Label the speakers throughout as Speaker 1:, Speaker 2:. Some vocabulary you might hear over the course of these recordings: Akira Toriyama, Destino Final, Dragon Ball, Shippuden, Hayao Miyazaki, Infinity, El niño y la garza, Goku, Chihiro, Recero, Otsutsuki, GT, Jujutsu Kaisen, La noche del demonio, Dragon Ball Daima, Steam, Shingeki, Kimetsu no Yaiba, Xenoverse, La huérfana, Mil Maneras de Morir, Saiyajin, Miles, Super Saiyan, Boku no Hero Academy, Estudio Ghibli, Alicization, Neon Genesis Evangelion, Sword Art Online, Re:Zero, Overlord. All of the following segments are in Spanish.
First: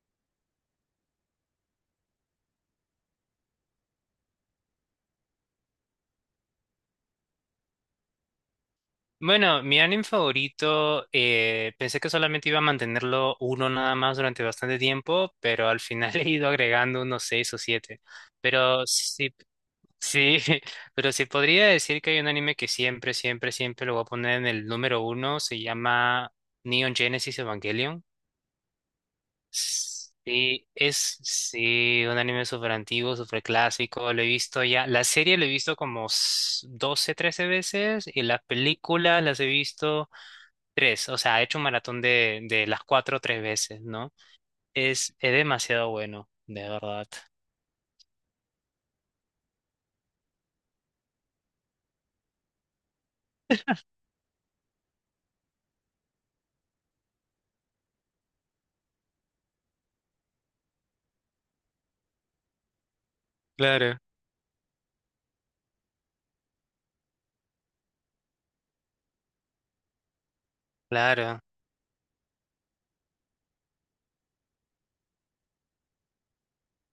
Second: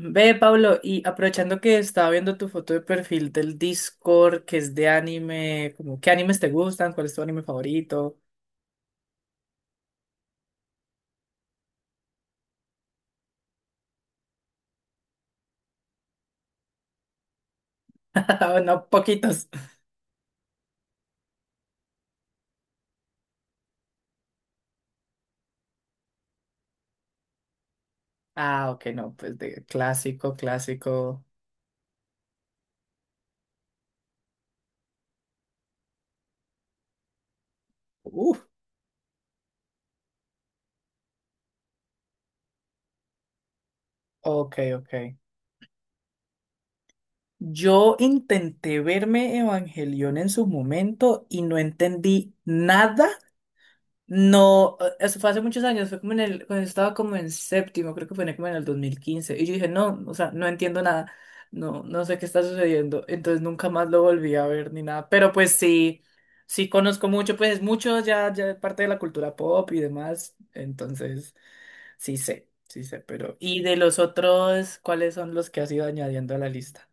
Speaker 1: Ve, Pablo, y aprovechando que estaba viendo tu foto de perfil del Discord, que es de anime, como, ¿qué animes te gustan? ¿Cuál es tu anime favorito?
Speaker 2: Bueno, mi anime favorito, pensé que solamente iba a mantenerlo uno nada más durante bastante tiempo, pero al final he ido agregando unos seis o siete.
Speaker 1: No,
Speaker 2: Pero sí,
Speaker 1: poquitos.
Speaker 2: sí, pero sí podría decir que hay un anime que siempre, siempre, siempre lo voy a poner en el número uno, se llama Neon Genesis Evangelion.
Speaker 1: Ah, ok, no, pues de clásico,
Speaker 2: Sí, es
Speaker 1: clásico.
Speaker 2: sí, un anime súper antiguo, súper clásico. Lo he visto ya. La serie lo he visto como 12, 13 veces y
Speaker 1: Uf,
Speaker 2: las películas las he visto. Tres, o sea, he hecho un maratón de las cuatro tres veces, ¿no?
Speaker 1: ok, ok.
Speaker 2: Es demasiado bueno, de verdad.
Speaker 1: Yo intenté verme Evangelion en su momento y no entendí nada. No, eso fue hace muchos años, fue como en el, cuando estaba como en séptimo, creo que fue como en el 2015 y yo dije, no, o sea, no entiendo nada, no, no sé qué está sucediendo, entonces nunca más
Speaker 2: Claro.
Speaker 1: lo volví a ver ni nada, pero pues sí, sí conozco mucho, pues es mucho ya, ya de parte de la cultura pop y demás, entonces
Speaker 2: Claro.
Speaker 1: sí sé, pero, y de los otros, ¿cuáles son los que has ido añadiendo a la lista?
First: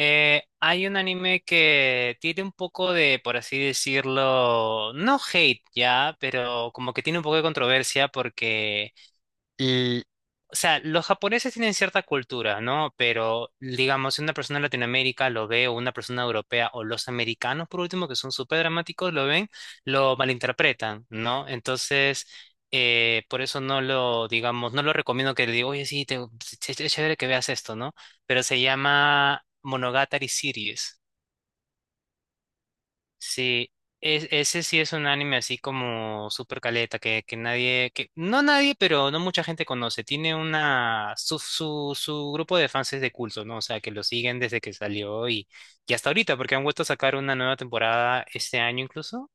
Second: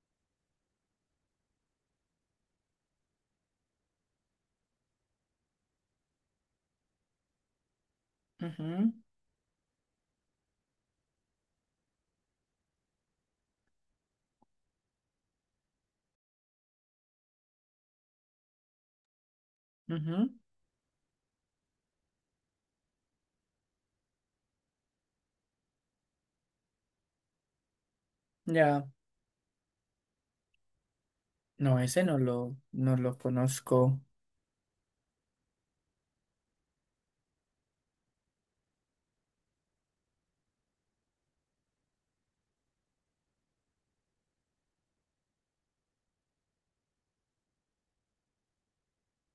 Speaker 2: Hay un anime que tiene un poco de, por así decirlo, no hate ya, pero como que tiene un poco de controversia
Speaker 1: Ujú,
Speaker 2: porque l- o sea, los japoneses tienen cierta cultura, ¿no? Pero, digamos, si una persona de Latinoamérica lo ve, o una persona europea, o los americanos, por último, que son súper dramáticos, lo ven, lo
Speaker 1: ujú.
Speaker 2: malinterpretan, ¿no? Entonces, por eso no lo, digamos, no lo recomiendo que le diga, oye, sí, te, es chévere que veas esto, ¿no? Pero se
Speaker 1: Ya,
Speaker 2: llama Monogatari Series.
Speaker 1: no, ese no lo
Speaker 2: Sí,
Speaker 1: conozco.
Speaker 2: ese sí es un anime así como super caleta, que nadie, que no nadie, pero no mucha gente conoce. Tiene una, su grupo de fans es de culto, ¿no? O sea, que lo siguen desde que salió y hasta ahorita, porque han vuelto a sacar una nueva temporada este año incluso,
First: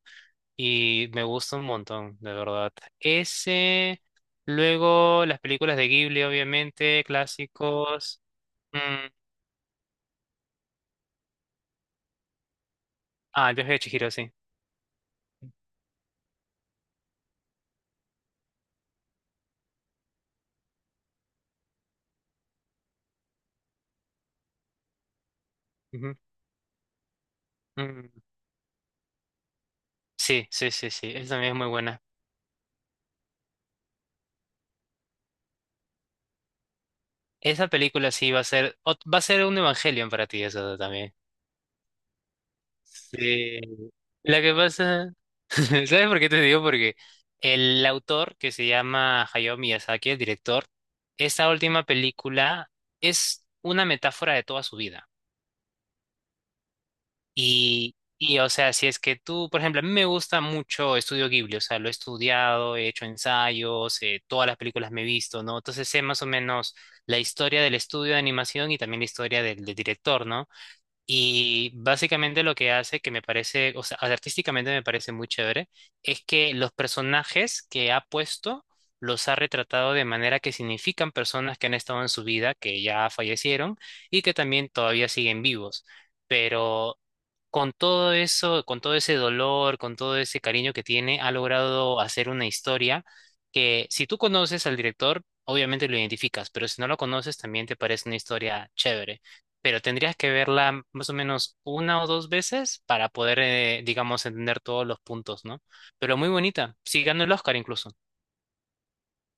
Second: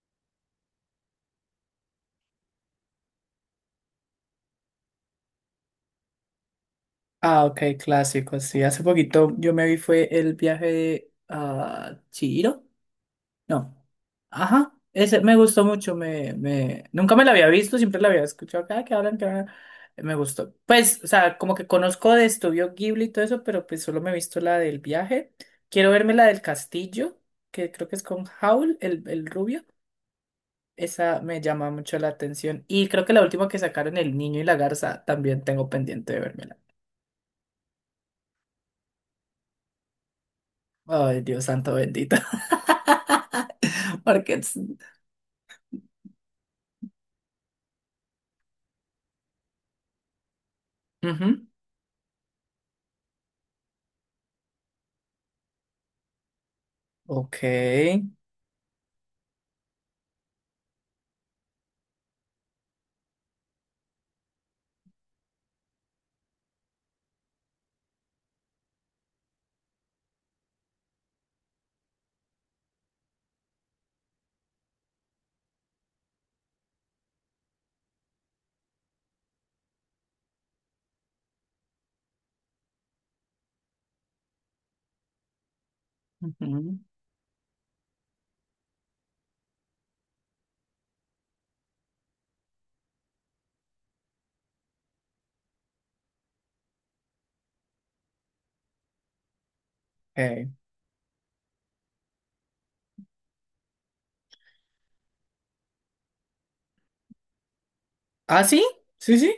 Speaker 2: y me gusta un montón, de verdad. Ese, luego las películas de Ghibli, obviamente,
Speaker 1: Ah, ok,
Speaker 2: clásicos.
Speaker 1: clásico, sí. Hace
Speaker 2: Mm,
Speaker 1: poquito yo me vi fue el viaje a Chihiro.
Speaker 2: ah, El
Speaker 1: No.
Speaker 2: viaje de Chihiro, sí.
Speaker 1: Ajá. Ese me gustó mucho. Nunca me la había visto, siempre la había escuchado. Cada que hablan, que hablan. Me gustó. Pues, o sea, como que conozco de Estudio Ghibli y todo eso, pero pues solo me he visto la del viaje. Quiero verme
Speaker 2: Ujú.
Speaker 1: la del castillo, que creo que es
Speaker 2: Mm,
Speaker 1: con Howl, el rubio.
Speaker 2: sí, sí, sí, sí,
Speaker 1: Esa
Speaker 2: esa
Speaker 1: me
Speaker 2: también es muy
Speaker 1: llama mucho
Speaker 2: buena.
Speaker 1: la atención. Y creo que la última que sacaron, El niño y la garza, también tengo pendiente de vérmela.
Speaker 2: Esa película sí va a ser, va a ser un Evangelion para ti, eso también.
Speaker 1: Ay, Dios santo bendito.
Speaker 2: Sí.
Speaker 1: Porque
Speaker 2: La
Speaker 1: es...
Speaker 2: que pasa, ¿sabes por qué te digo? Porque el autor, que se llama Hayao Miyazaki, el director,
Speaker 1: Ujú.
Speaker 2: esta última película es una metáfora de toda su vida.
Speaker 1: Ok.
Speaker 2: Y, o sea, si es que tú, por ejemplo, a mí me gusta mucho Estudio Ghibli, o sea, lo he estudiado, he hecho ensayos, todas las películas me he visto, ¿no? Entonces sé más o menos la historia del estudio de animación y también la historia del director, ¿no? Y básicamente lo que hace, que me parece, o sea, artísticamente me parece muy chévere, es que los personajes que ha puesto los ha retratado de manera que significan personas que han estado en su vida, que ya fallecieron y que también todavía siguen vivos.
Speaker 1: Ujú.
Speaker 2: Pero con todo eso, con todo ese dolor, con todo ese cariño que tiene, ha logrado hacer una historia que si tú conoces al director, obviamente lo identificas, pero si no lo conoces, también te parece una historia chévere. Pero tendrías que
Speaker 1: Ok.
Speaker 2: verla más o menos una o dos veces para poder, digamos, entender todos los puntos, ¿no? Pero muy bonita. Sí, ganó el Oscar incluso.
Speaker 1: Ah, sí, sí, sí.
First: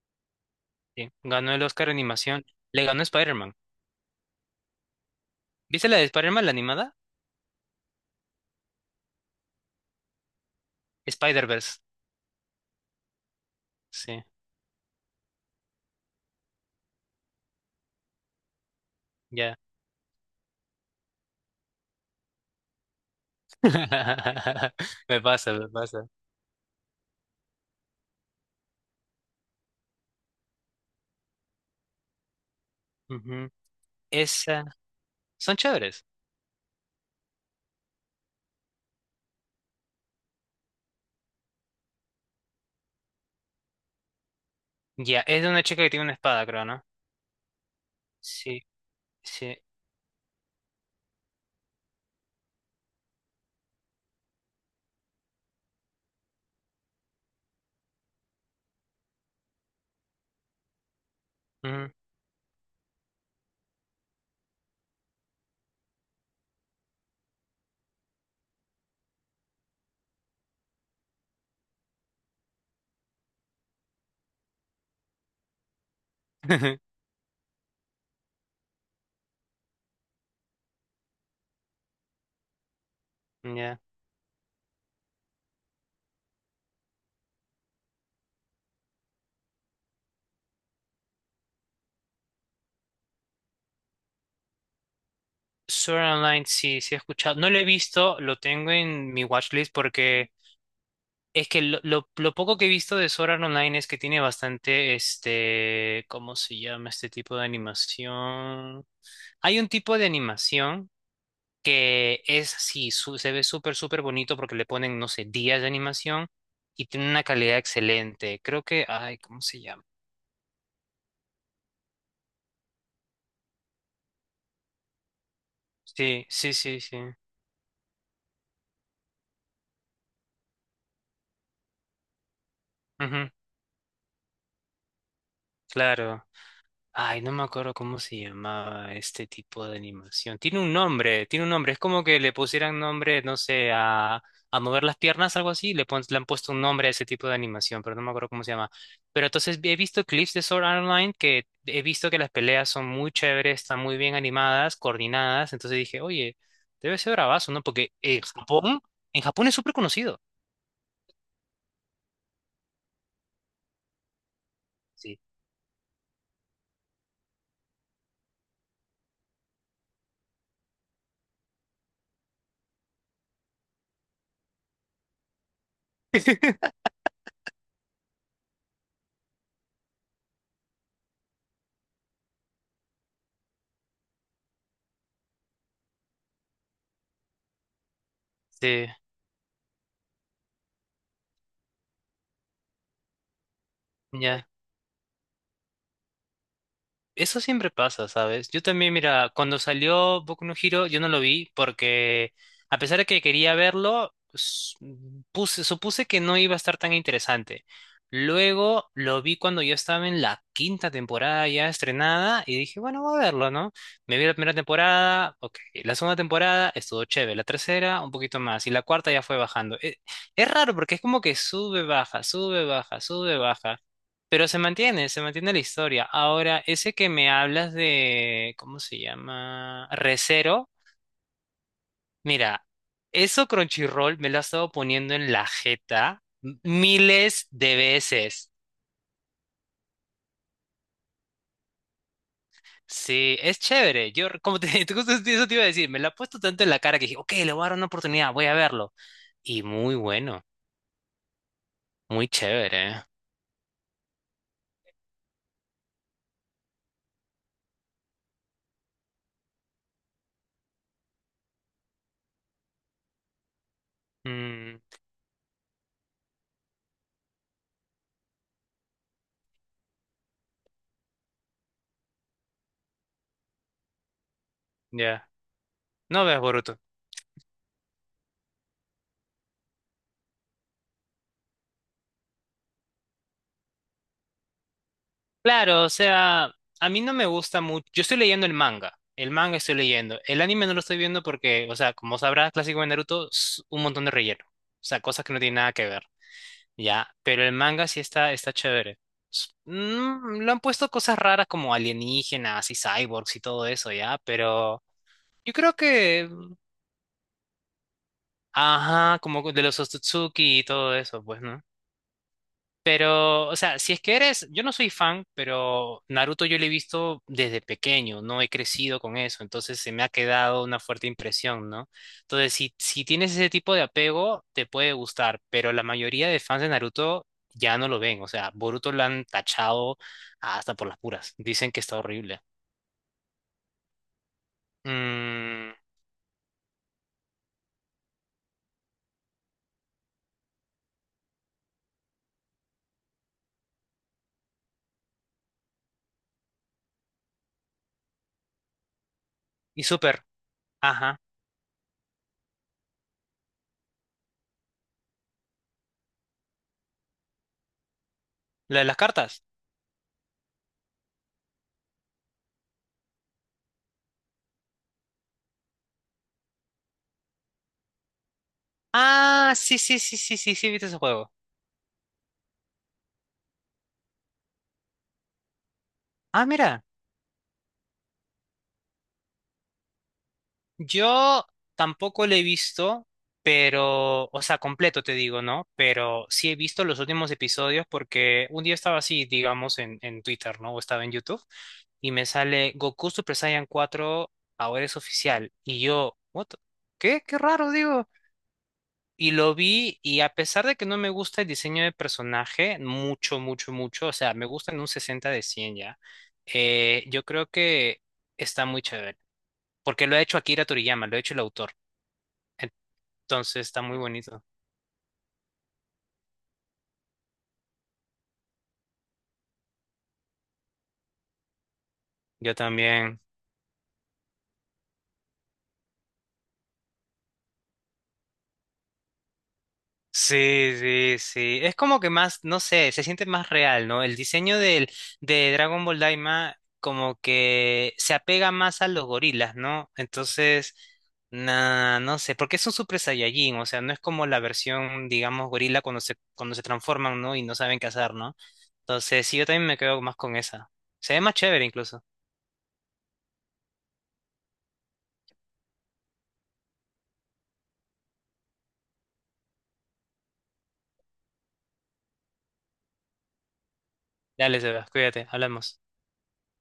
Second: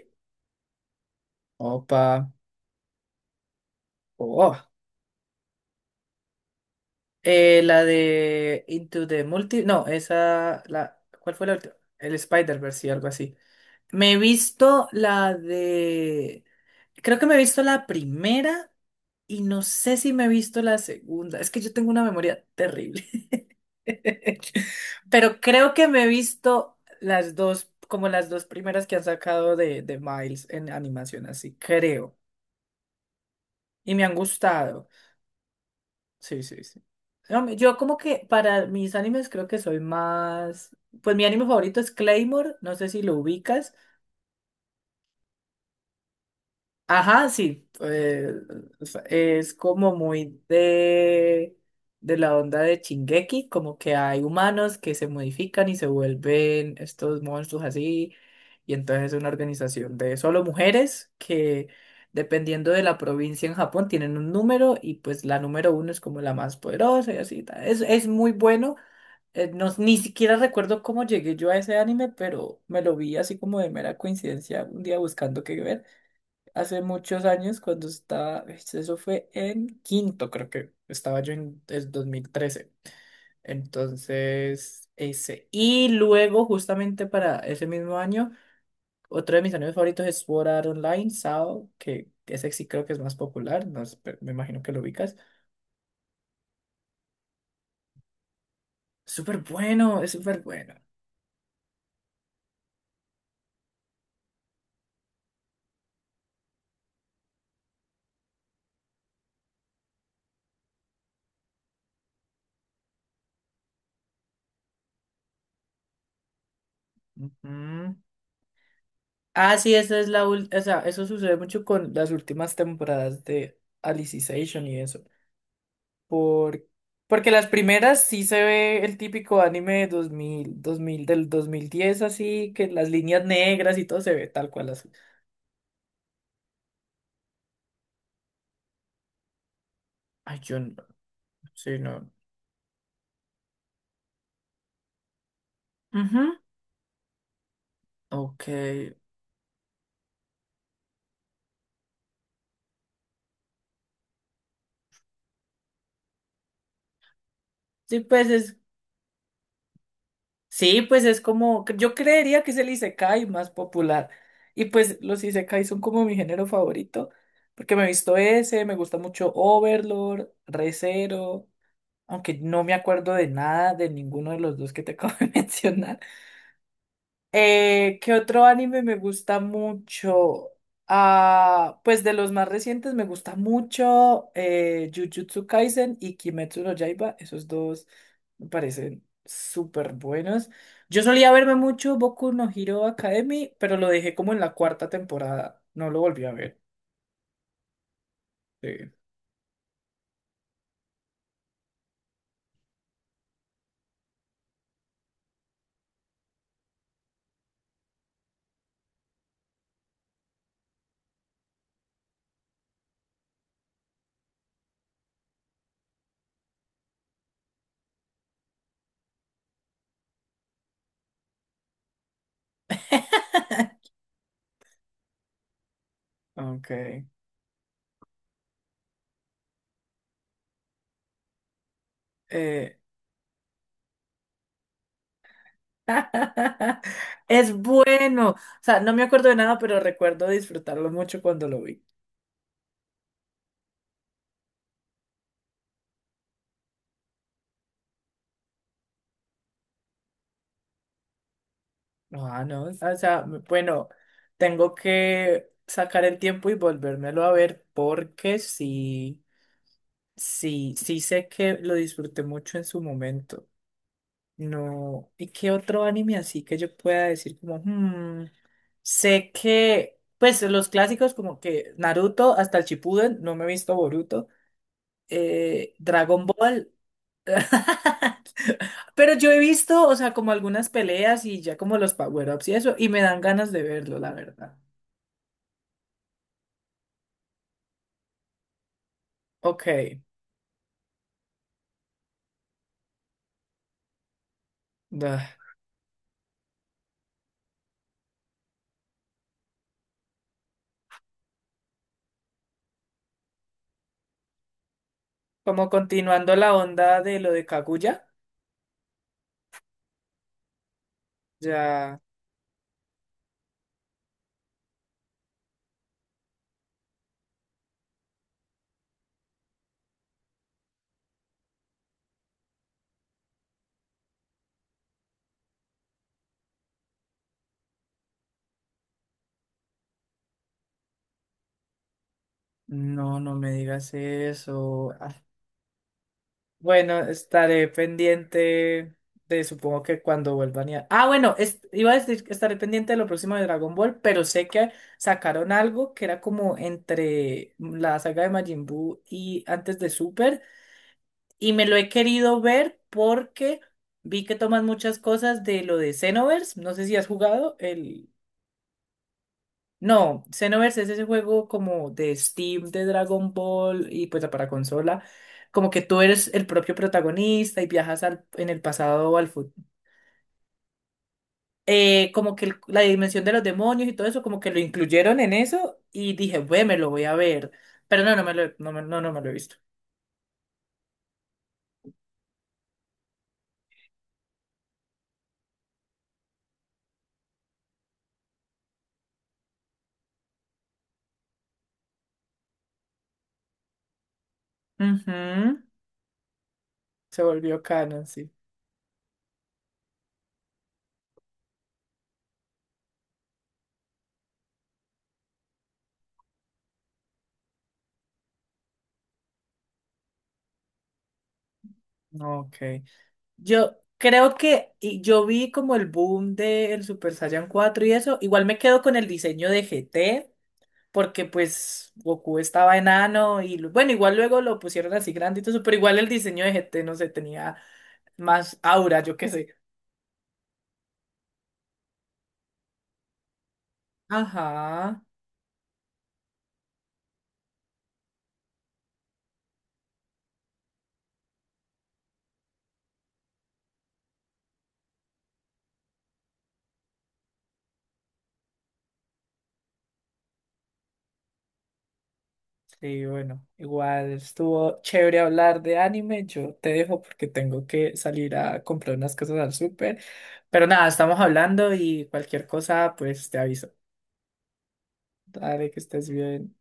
Speaker 2: Sí, ganó el Oscar de
Speaker 1: Opa.
Speaker 2: animación. Le ganó Spider-Man.
Speaker 1: Oh.
Speaker 2: ¿Viste la de Spider-Man, la animada?
Speaker 1: La de Into the Multi. No, esa. La... ¿Cuál fue la última?
Speaker 2: Spider-Verse.
Speaker 1: El Spider-Verse y algo así. Me he
Speaker 2: Sí,
Speaker 1: visto la de. Creo que me he visto la primera y
Speaker 2: ya.
Speaker 1: no sé si me he visto la segunda. Es que yo tengo una memoria terrible.
Speaker 2: Me
Speaker 1: Pero
Speaker 2: pasa, me
Speaker 1: creo que me he
Speaker 2: pasa.
Speaker 1: visto las dos, como las dos primeras que han sacado de, Miles en animación, así creo.
Speaker 2: Ujú.
Speaker 1: Y me han
Speaker 2: Esa.
Speaker 1: gustado.
Speaker 2: Son chéveres.
Speaker 1: Sí, sí, sí. No, yo como que para mis animes creo que soy más... Pues mi anime favorito es Claymore, no sé si lo ubicas.
Speaker 2: Ya, es de una chica que tiene una espada, creo, ¿no?
Speaker 1: Ajá, sí,
Speaker 2: Sí,
Speaker 1: es
Speaker 2: sí.
Speaker 1: como muy de la onda de Shingeki, como que hay humanos que se modifican y se vuelven estos monstruos así, y entonces es una organización de solo mujeres que
Speaker 2: Ujú.
Speaker 1: dependiendo de la provincia en Japón tienen un número y pues la número uno es como la más poderosa y así, ta. Es muy bueno, no, ni siquiera recuerdo cómo llegué yo a ese anime, pero me lo vi así como de mera coincidencia un día buscando qué ver hace muchos años cuando estaba, eso fue en quinto, creo que estaba yo en el 2013.
Speaker 2: Ya.
Speaker 1: Entonces, ese. Y luego, justamente para ese mismo año, otro de mis animes favoritos es Sword Art Online, SAO, que ese sí creo que es más popular, no sé, pero me imagino que lo ubicas.
Speaker 2: Sword Art Online, sí, sí he escuchado. No lo he visto, lo tengo en mi
Speaker 1: Súper
Speaker 2: watchlist
Speaker 1: bueno, es
Speaker 2: porque
Speaker 1: súper bueno.
Speaker 2: es que lo poco que he visto de Sword Art Online es que tiene bastante, este, ¿cómo se llama este tipo de animación? Hay un tipo de animación que es sí se ve súper, súper bonito porque le ponen, no sé, días de animación y tiene una calidad
Speaker 1: Ujú.
Speaker 2: excelente. Creo que, ay, ¿cómo
Speaker 1: Ah,
Speaker 2: se
Speaker 1: sí,
Speaker 2: llama?
Speaker 1: esa es la o sea, eso sucede mucho con las últimas temporadas de Alicization y eso.
Speaker 2: Sí, sí,
Speaker 1: Por,
Speaker 2: sí, sí.
Speaker 1: Porque las primeras sí se ve el típico anime de 2000 2000 del 2010 así que las líneas
Speaker 2: Ujú,
Speaker 1: negras y todo se ve tal cual así.
Speaker 2: claro. Ay, no me acuerdo cómo se llamaba este tipo de animación.
Speaker 1: Ay, yo
Speaker 2: Tiene un
Speaker 1: no,
Speaker 2: nombre, tiene un nombre.
Speaker 1: sí,
Speaker 2: Es como
Speaker 1: no.
Speaker 2: que le pusieran nombre, no sé, a mover las piernas, algo así. Le, le
Speaker 1: Ujú.
Speaker 2: han puesto un nombre a ese tipo de animación, pero no me acuerdo cómo
Speaker 1: Ok.
Speaker 2: se llama. Pero entonces he visto clips de Sword Art Online que he visto que las peleas son muy chéveres, están muy bien animadas, coordinadas. Entonces dije, oye, debe ser bravazo, ¿no? Porque
Speaker 1: Sí, pues es,
Speaker 2: En Japón es súper conocido.
Speaker 1: sí, pues es como, yo creería que es el isekai más popular. Y pues
Speaker 2: Sí.
Speaker 1: los isekai son como mi género favorito, porque me he visto ese, me gusta mucho Overlord, Re:Zero, aunque no me acuerdo de nada de ninguno de los dos que te acabo de mencionar. ¿Qué otro anime me gusta mucho? Ah, pues de los más recientes me gusta mucho, Jujutsu Kaisen y Kimetsu no Yaiba. Esos dos me
Speaker 2: Sí,
Speaker 1: parecen súper buenos. Yo solía verme mucho Boku no Hero Academy, pero lo dejé como en
Speaker 2: ya.
Speaker 1: la cuarta temporada. No lo volví a ver.
Speaker 2: Eso siempre pasa, ¿sabes? Yo
Speaker 1: Sí.
Speaker 2: también, mira, cuando salió Boku no Hero, yo no lo vi porque, a pesar de que quería verlo, supuse que no iba a estar tan interesante. Luego lo vi cuando yo estaba en la quinta temporada ya estrenada y dije, bueno, voy a verlo, ¿no? Me vi la primera temporada, ok. La segunda temporada estuvo chévere, la tercera un poquito más y la cuarta ya fue bajando. Es, raro porque es como que sube, baja, sube, baja, sube, baja. Pero se mantiene la historia. Ahora,
Speaker 1: Ok.
Speaker 2: ese que me hablas de, ¿cómo se llama? Recero. Mira,
Speaker 1: Eh,
Speaker 2: eso Crunchyroll me lo ha estado poniendo en la jeta miles
Speaker 1: Es
Speaker 2: de
Speaker 1: bueno. O
Speaker 2: veces.
Speaker 1: sea, no me acuerdo de nada, pero recuerdo disfrutarlo mucho cuando lo vi.
Speaker 2: Sí, es chévere. Yo, como te, justo eso te iba a decir, me lo ha puesto tanto en la cara que dije, ok, le voy a dar una oportunidad, voy a verlo. Y muy bueno, muy
Speaker 1: Ah, no, o
Speaker 2: chévere.
Speaker 1: sea, bueno, tengo que sacar el tiempo y volvérmelo a ver porque sí, sí, sí sé que lo disfruté mucho en su momento.
Speaker 2: Mm,
Speaker 1: No, ¿y qué otro anime así que yo pueda decir como, sé que, pues los clásicos como que Naruto hasta el Shippuden, no me he visto Boruto,
Speaker 2: ya. No
Speaker 1: Dragon
Speaker 2: veas
Speaker 1: Ball.
Speaker 2: Boruto.
Speaker 1: Pero yo he visto, o sea, como algunas peleas y ya como los power-ups y eso, y me dan ganas de verlo, la verdad.
Speaker 2: Claro, o sea, a mí no me gusta mucho. Yo estoy leyendo el manga. El manga
Speaker 1: Ok,
Speaker 2: estoy leyendo. El anime no lo estoy viendo porque, o sea, como sabrás, clásico de Naruto, es un montón de relleno. O sea,
Speaker 1: da.
Speaker 2: cosas que no tienen nada que ver. Ya, pero el manga sí está, está chévere. Lo han puesto cosas raras como alienígenas y cyborgs y todo eso, ya, pero yo
Speaker 1: Como
Speaker 2: creo que,
Speaker 1: continuando la onda de lo de Kaguya.
Speaker 2: ajá, como de los Otsutsuki y todo eso, pues, ¿no?
Speaker 1: Ya.
Speaker 2: Pero, o sea, si es que eres, yo no soy fan, pero Naruto yo lo he visto desde pequeño, no he crecido con eso, entonces se me ha quedado una fuerte impresión, ¿no? Entonces, si, si tienes ese tipo de apego, te puede gustar, pero la mayoría de fans de Naruto ya no lo ven, o sea, Boruto lo han tachado hasta por las puras, dicen que está horrible.
Speaker 1: No, no me digas eso. Ah,
Speaker 2: Mm,
Speaker 1: bueno, estaré pendiente de, supongo que cuando vuelvan a... Ah, bueno, iba a decir que estaré pendiente de lo próximo de Dragon Ball, pero sé que sacaron algo que era como entre la saga de Majin Buu y antes
Speaker 2: y
Speaker 1: de
Speaker 2: Super,
Speaker 1: Super,
Speaker 2: ajá,
Speaker 1: y me lo he querido ver porque vi que toman muchas cosas de lo de Xenoverse, no sé si has jugado el...
Speaker 2: la de las cartas.
Speaker 1: No, Xenoverse es ese juego como de Steam, de Dragon Ball y pues para consola. Como que tú eres el propio protagonista y viajas en el pasado o al futuro.
Speaker 2: Ah, sí, sí, sí, sí, sí, sí, viste ese juego.
Speaker 1: Como que la dimensión de los demonios y todo eso, como que lo incluyeron en eso y dije,
Speaker 2: Ah,
Speaker 1: bueno, me
Speaker 2: mira.
Speaker 1: lo voy a ver. Pero no, no me lo, no, no, no me lo he visto.
Speaker 2: Yo tampoco lo he visto, pero, o sea, completo te digo, ¿no? Pero sí he visto los últimos episodios porque un día estaba así, digamos, en Twitter, ¿no? O estaba en YouTube y me sale Goku Super Saiyan 4 ahora es oficial.
Speaker 1: Ujú.
Speaker 2: Y yo, what? ¿Qué?
Speaker 1: Se
Speaker 2: Qué
Speaker 1: volvió
Speaker 2: raro,
Speaker 1: canon,
Speaker 2: digo.
Speaker 1: sí.
Speaker 2: Y lo vi y a pesar de que no me gusta el diseño de personaje, mucho, mucho, mucho, o sea, me gusta en un 60 de 100 ya, yo creo que está muy chévere. Porque lo ha hecho Akira Toriyama, lo ha hecho el autor.
Speaker 1: No. Ok.
Speaker 2: Entonces
Speaker 1: Yo
Speaker 2: está muy
Speaker 1: creo
Speaker 2: bonito.
Speaker 1: que y yo vi como el boom del Super Saiyan 4 y eso. Igual me quedo con el diseño de GT, porque pues Goku
Speaker 2: Yo
Speaker 1: estaba
Speaker 2: también.
Speaker 1: enano y bueno, igual luego lo pusieron así grande y todo eso, pero igual el diseño de GT no sé, tenía más aura, yo qué sé.
Speaker 2: Sí, sí, sí. Es como que más, no sé, se siente más real, ¿no? El diseño del,
Speaker 1: Ajá.
Speaker 2: de Dragon Ball Daima como que se apega más a los gorilas, ¿no? Entonces, nah, no sé, porque es un Super Saiyajin, o sea, no es como la versión, digamos, gorila cuando cuando se transforman, ¿no? Y no saben qué hacer, ¿no? Entonces, sí, yo también me quedo más con esa. Se ve más chévere incluso.
Speaker 1: Sí, bueno, igual estuvo chévere hablar de anime. Yo te dejo porque tengo que salir a comprar unas cosas al súper. Pero nada, estamos hablando y cualquier cosa, pues te aviso.
Speaker 2: Dale, Sebas, cuídate,
Speaker 1: Dale, que
Speaker 2: hablamos.
Speaker 1: estés bien.